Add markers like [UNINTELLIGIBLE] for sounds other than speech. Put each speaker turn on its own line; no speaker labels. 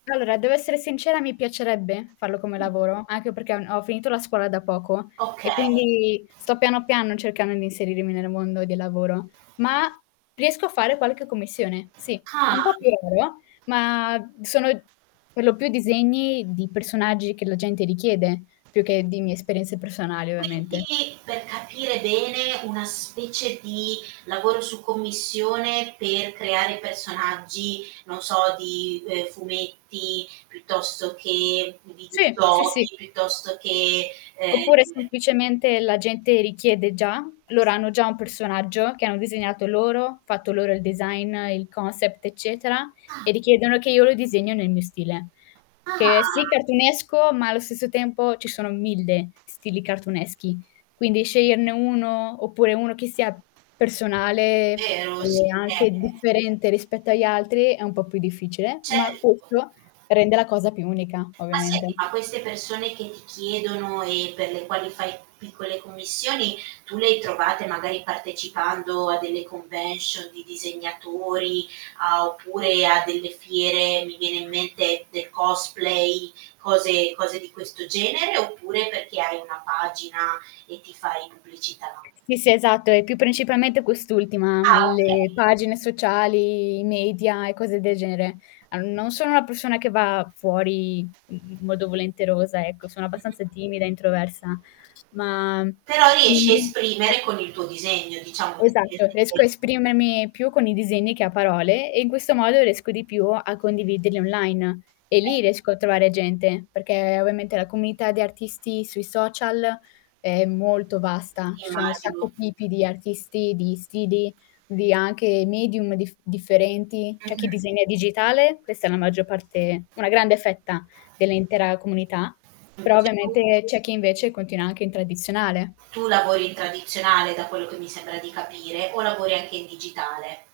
Allora, devo essere sincera, mi piacerebbe farlo come lavoro, anche perché ho n ho finito la scuola da poco e
Okay.
quindi sto piano, piano cercando di inserirmi nel mondo del lavoro, ma riesco a fare qualche commissione. Sì, un
Ah.
po' più lavoro, ma sono per lo più disegni di personaggi che la gente richiede, più che di mie esperienze personali ovviamente.
Quindi per capire bene, una specie di lavoro su commissione, per creare personaggi non so di, ehm, fumetti, piuttosto che di
Sì, sì, sì.
[UNINTELLIGIBLE] piuttosto che, ehm
Oppure semplicemente la gente richiede già, loro hanno già un personaggio che hanno disegnato loro, fatto loro il design, il concept eccetera e
Ah.
richiedono che io lo disegno nel mio stile. Che è, sì
Ah.
cartoonesco, ma allo stesso tempo ci sono 1000 stili cartooneschi, quindi sceglierne 1 oppure 1 che sia personale
Vero,
e
sì,
anche
ehm
differente, rispetto agli altri è un po' più difficile, ma
Certo.
questo rende la cosa più unica
Ma
ovviamente.
senti, ma queste persone che ti chiedono e per le quali fai piccole commissioni, tu le hai trovate magari partecipando a delle convention di disegnatori a oppure a delle fiere, mi viene in mente del cosplay, cose cose di questo genere, oppure perché hai una pagina e ti fai pubblicità?
Sì, sì, esatto, è più principalmente quest'ultima,
Ah,
le
okay.
pagine sociali, i media e cose del genere. Ehm, non sono una persona che va fuori n modo volenterosa ecco, sono
Mh-mh.
abbastanza timida e introversa, ma
Però riesci a
[UNINTELLIGIBLE]
esprimere con il tuo disegno diciamo
Esatto riesco
[UNINTELLIGIBLE]
a esprimermi più con i disegni che a parole, e in questo modo riesco di più a condividerli online e lì riesco a trovare gente, perché ovviamente la comunità di artisti sui social è molto vasta. Ci sono un
Immagino.
sacco tipi di artisti, di stili, di anche medium diff differenti, c'è chi
Mh-mh.
disegna digitale, questa è la maggior parte una grande fetta, dell'intera comunità,
Lo
però
dici tu.
ovviamente c'è chi invece continua anche in tradizionale.
Tu lavori in tradizionale, da quello che mi sembra di capire o lavori anche in digitale?